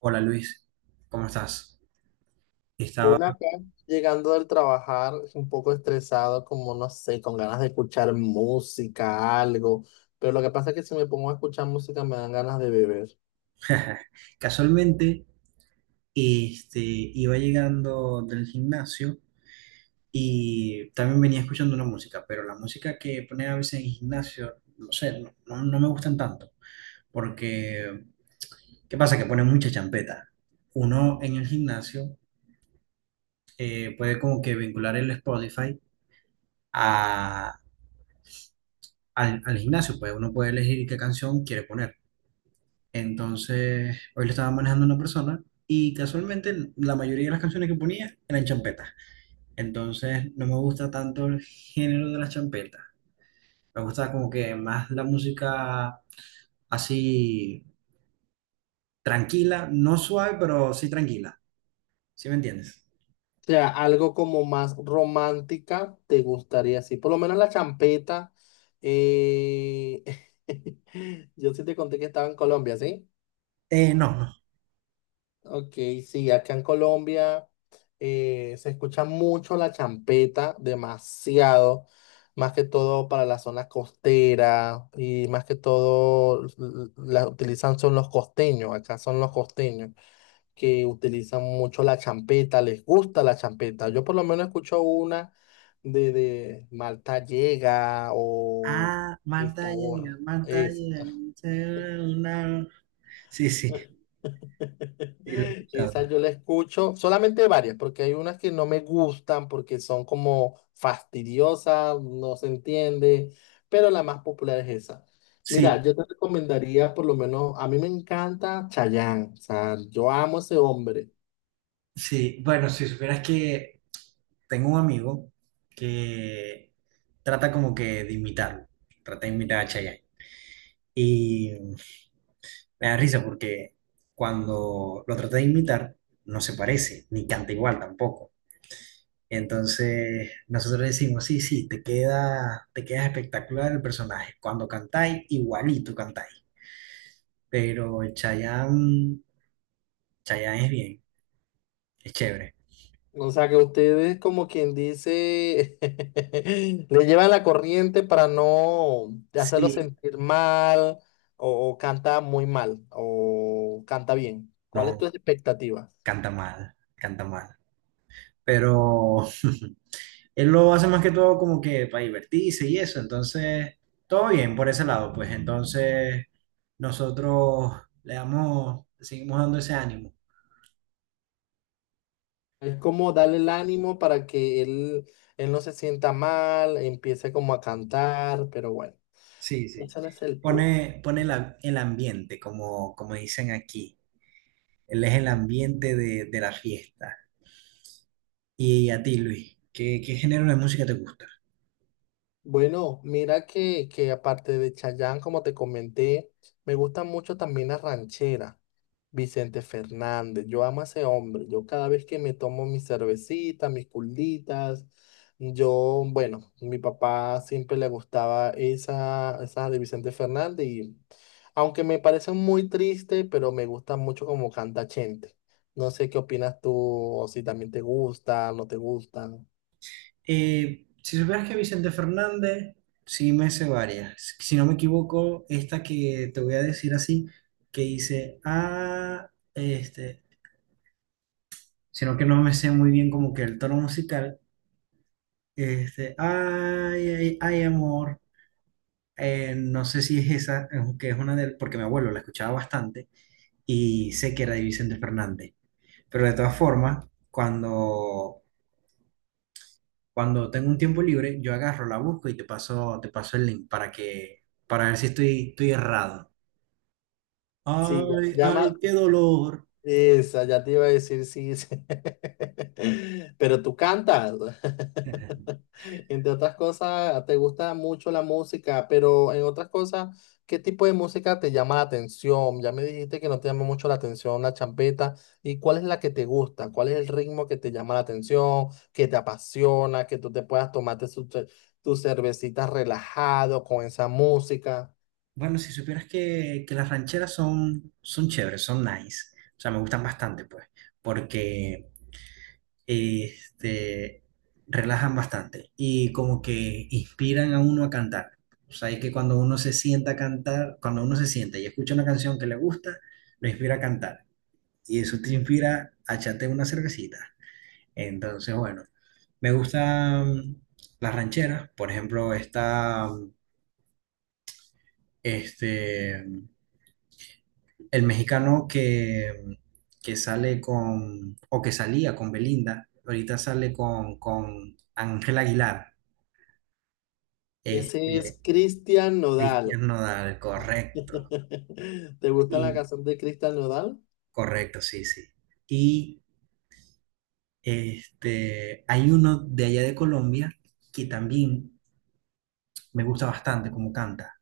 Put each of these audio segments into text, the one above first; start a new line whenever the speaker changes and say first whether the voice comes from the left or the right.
right: Hola Luis, ¿cómo estás? Estaba
left: Uno acá, llegando del trabajar, un poco estresado, como no sé, con ganas de escuchar música, algo. Pero lo que pasa es que si me pongo a escuchar música me dan ganas de beber.
right: casualmente, iba llegando del gimnasio y también venía escuchando una música, pero la música que ponen a veces en el gimnasio, no sé, no me gustan tanto, porque ¿qué pasa? Que ponen mucha champeta. Uno en el gimnasio puede como que vincular el Spotify a, al gimnasio, pues uno puede elegir qué canción quiere poner. Entonces, hoy lo estaba manejando una persona y casualmente la mayoría de las canciones que ponía eran champetas. Entonces, no me gusta tanto el género de las champetas. Me gusta como que más la música así tranquila, no suave, pero sí tranquila. ¿Sí me entiendes?
left: O sea, algo como más romántica te gustaría, sí. Por lo menos la champeta. eh, Yo sí te conté que estaba en Colombia, ¿sí?
right: No, no.
left: Ok, sí, acá en Colombia se escucha mucho la champeta, demasiado, más que todo para la zona costera y más que todo la utilizan son los costeños, acá son los costeños que utilizan mucho la champeta, les gusta la champeta. Yo por lo menos escucho una de Malta Llega o
right: Ah,
left: esta
right: Marta llega,
left: borra,
right: Marta llega. Una. Sí, sí, sí, lo he
left: esa
right: escuchado.
left: yo la escucho, solamente varias, porque hay unas que no me gustan porque son como fastidiosas, no se entiende, pero la más popular es esa. Mira,
right: Sí,
left: yo te recomendaría por lo menos, a mí me encanta Chayanne, o sea, yo amo a ese hombre.
right: sí, bueno, si supieras que tengo un amigo que trata como que de imitarlo, trata de imitar a Chayanne. Y me da risa porque cuando lo trata de imitar, no se parece, ni canta igual tampoco. Entonces nosotros decimos, sí, sí, te queda espectacular el personaje. Cuando cantáis, igualito cantáis. Pero Chayanne, Chayanne es bien, es chévere.
left: O sea, que ustedes como quien dice, le llevan la corriente para no hacerlo
right: Sí,
left: sentir mal o, canta muy mal o canta bien. ¿Cuál es tu
right: no,
left: expectativa?
right: canta mal, canta mal, pero él lo hace más que todo como que para divertirse y eso, entonces todo bien por ese lado, pues entonces nosotros le damos, le seguimos dando ese ánimo,
left: Es como darle el ánimo para que él no se sienta mal, empiece como a cantar, pero bueno,
right: sí, sí,
left: ese no es el punto.
right: pone el ambiente, como, como dicen aquí, él es el ambiente de la fiesta. Y a ti, Luis, ¿qué, qué género de música te gusta?
left: Bueno, mira que aparte de Chayanne, como te comenté, me gustan mucho también las rancheras. Vicente Fernández, yo amo a ese hombre. Yo cada vez que me tomo mi cervecita, mis culditas, yo, bueno, mi papá siempre le gustaba esa de Vicente Fernández y aunque me parece muy triste, pero me gusta mucho como canta Chente. No sé qué opinas tú, o si también te gusta, no te gusta.
right: Si supieras que Vicente Fernández, sí me sé varias. Si no me equivoco, esta que te voy a decir así, que dice, ah, sino que no me sé muy bien como que el tono musical, ay, ay, ay, amor. No sé si es esa, que es una del, porque mi abuelo la escuchaba bastante y sé que era de Vicente Fernández. Pero de todas formas, cuando cuando tengo un tiempo libre, yo agarro, la busco y te paso el link para que, para ver si estoy, estoy errado.
left: Sí, ya,
right: Ay,
left: llama.
right: ay, qué dolor.
left: Esa, ya te iba a decir sí. Sí. Pero tú cantas. Entre otras cosas, te gusta mucho la música, pero en otras cosas, ¿qué tipo de música te llama la atención? Ya me dijiste que no te llama mucho la atención la champeta. ¿Y cuál es la que te gusta? ¿Cuál es el ritmo que te llama la atención, que te apasiona, que tú te puedas tomarte su tus cervecitas relajado con esa música?
right: Bueno, si supieras que las rancheras son, son chéveres, son nice. O sea, me gustan bastante, pues, porque este, relajan bastante y como que inspiran a uno a cantar. O sea, es que cuando uno se sienta a cantar, cuando uno se sienta y escucha una canción que le gusta, lo inspira a cantar. Y eso te inspira a echarte una cervecita. Entonces, bueno, me gustan las rancheras, por ejemplo, está este, el mexicano que, que sale con, o que salía con Belinda, ahorita sale con Ángel Aguilar,
left: Ese
right: este,
left: es Cristian Nodal.
right: Cristian Nodal, correcto,
left: ¿Te gusta la
right: y
left: canción de Cristian Nodal?
right: correcto, sí, sí. Y este, hay uno de allá de Colombia que también me gusta bastante como canta,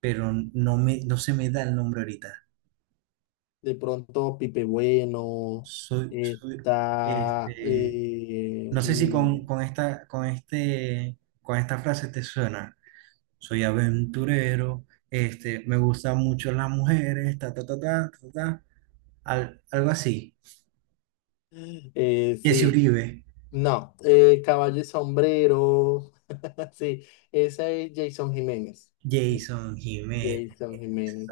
right: pero no me, no se me da el nombre ahorita.
left: De pronto Pipe Bueno,
right: Soy,
left: está...
right: este, no sé si con, con esta, con este, con esta frase te suena. Soy aventurero, me gustan mucho las mujeres, ta, ta, ta, ta, ta, ta, algo así. Jesse
left: sí,
right: Uribe,
left: no, Caballo y Sombrero, sí, esa es Jason Jiménez. Es
right: Jason Jiménez,
left: Jason Jiménez.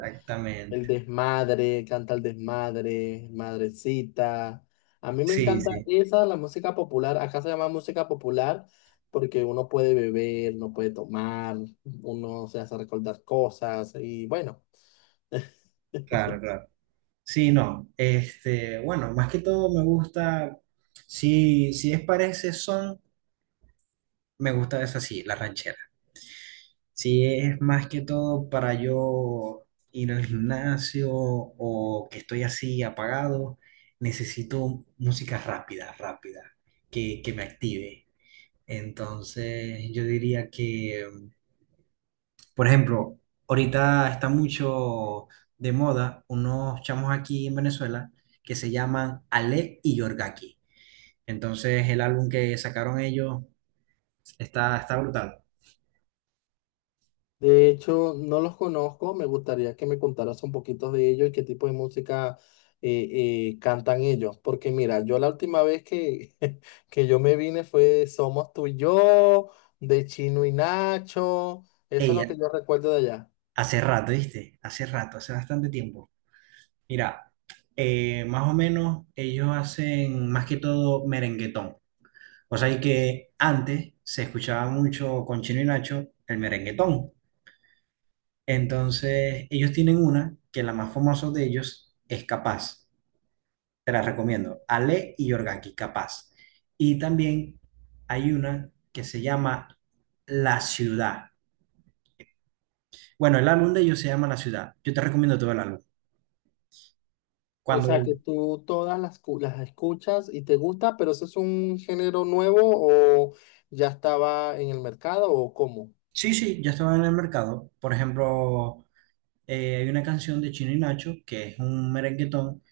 left: El desmadre, canta el desmadre, madrecita. A mí me
right: Sí,
left: encanta
right: sí,
left: esa, la música popular. Acá se llama música popular porque uno puede beber, no puede tomar, uno se hace recordar cosas y bueno.
right: claro, claro. Sí, no, bueno, más que todo me gusta, si, si es parece son. Me gusta eso así, la ranchera. Si es más que todo para yo ir al gimnasio o que estoy así apagado, necesito música rápida, rápida, que me active. Entonces, yo diría que, por ejemplo, ahorita está mucho de moda unos chamos aquí en Venezuela que se llaman Ale y Yorgaki. Entonces, el álbum que sacaron ellos está, está brutal.
left: De hecho, no los conozco, me gustaría que me contaras un poquito de ellos y qué tipo de música cantan ellos, porque mira, yo la última vez que, que yo me vine fue de Somos tú y yo, de Chino y Nacho, eso es lo
right: Ella,
left: que yo recuerdo de allá.
right: hace rato, ¿viste? Hace rato, hace bastante tiempo. Mira, más o menos ellos hacen más que todo merenguetón. O sea, y que antes se escuchaba mucho con Chino y Nacho el merenguetón. Entonces, ellos tienen una que la más famosa de ellos es Capaz. Te la recomiendo. Ale y Yorgaki, Capaz. Y también hay una que se llama La Ciudad. Bueno, el álbum de ellos se llama La Ciudad. Yo te recomiendo todo el álbum.
left: O sea
right: Cuando
left: que tú todas las, las escuchas y te gusta, pero eso es un género nuevo o ya estaba en el mercado o cómo.
right: sí, sí, ya estaba en el mercado. Por ejemplo, hay una canción de Chino y Nacho que es un merenguetón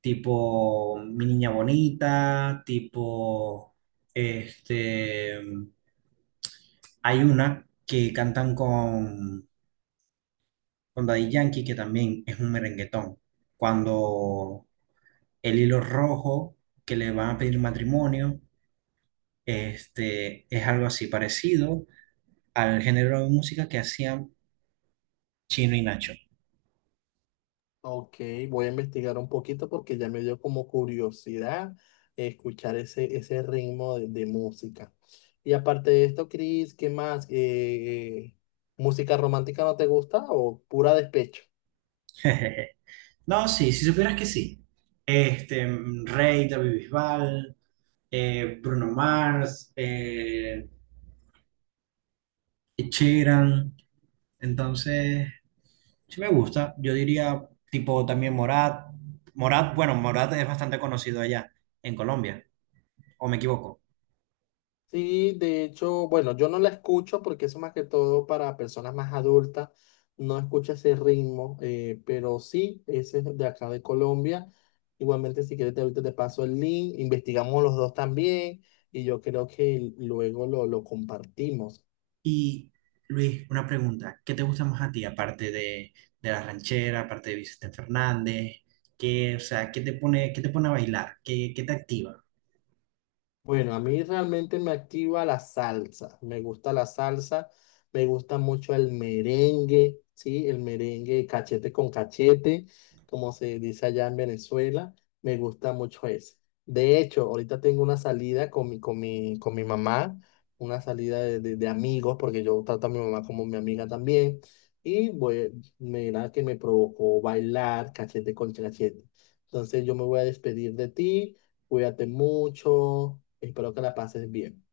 right: tipo Mi Niña Bonita, este, hay una que cantan con Daddy Yankee que también es un merenguetón. Cuando el hilo rojo que le van a pedir matrimonio, es algo así parecido al género de música que hacían Chino y Nacho.
left: Ok, voy a investigar un poquito porque ya me dio como curiosidad escuchar ese ritmo de música. Y aparte de esto, Chris, ¿qué más? ¿Música romántica no te gusta o pura despecho?
right: No, sí, si supieras que sí. Este, Rey, David Bisbal, Bruno Mars, Ed Sheeran. Entonces, sí me gusta. Yo diría, tipo, también Morat. Morat, bueno, Morat es bastante conocido allá, en Colombia, o me equivoco.
left: Sí, de hecho, bueno, yo no la escucho porque eso más que todo para personas más adultas, no escucha ese ritmo, pero sí, ese es de acá de Colombia. Igualmente, si quieres, te, ahorita te paso el link, investigamos los dos también y yo creo que luego lo compartimos.
right: Y, Luis, una pregunta. ¿Qué te gusta más a ti, aparte de la ranchera, aparte de Vicente Fernández? ¿Qué, o sea, qué te pone a bailar? ¿Qué, qué te activa?
left: Bueno, a mí realmente me activa la salsa. Me gusta la salsa, me gusta mucho el merengue, ¿sí? El merengue cachete con cachete, como se dice allá en Venezuela. Me gusta mucho ese. De hecho, ahorita tengo una salida con mi mamá, una salida de, de amigos, porque yo trato a mi mamá como mi amiga también. Y voy, mira que me provocó bailar cachete con cachete. Entonces yo me voy a despedir de ti. Cuídate mucho. Espero que la pases bien.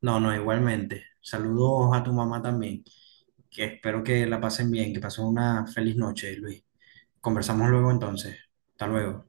right: No, no, igualmente. Saludos a tu mamá también, que espero que la pasen bien, que pasen una feliz noche, Luis. Conversamos luego entonces. Hasta luego.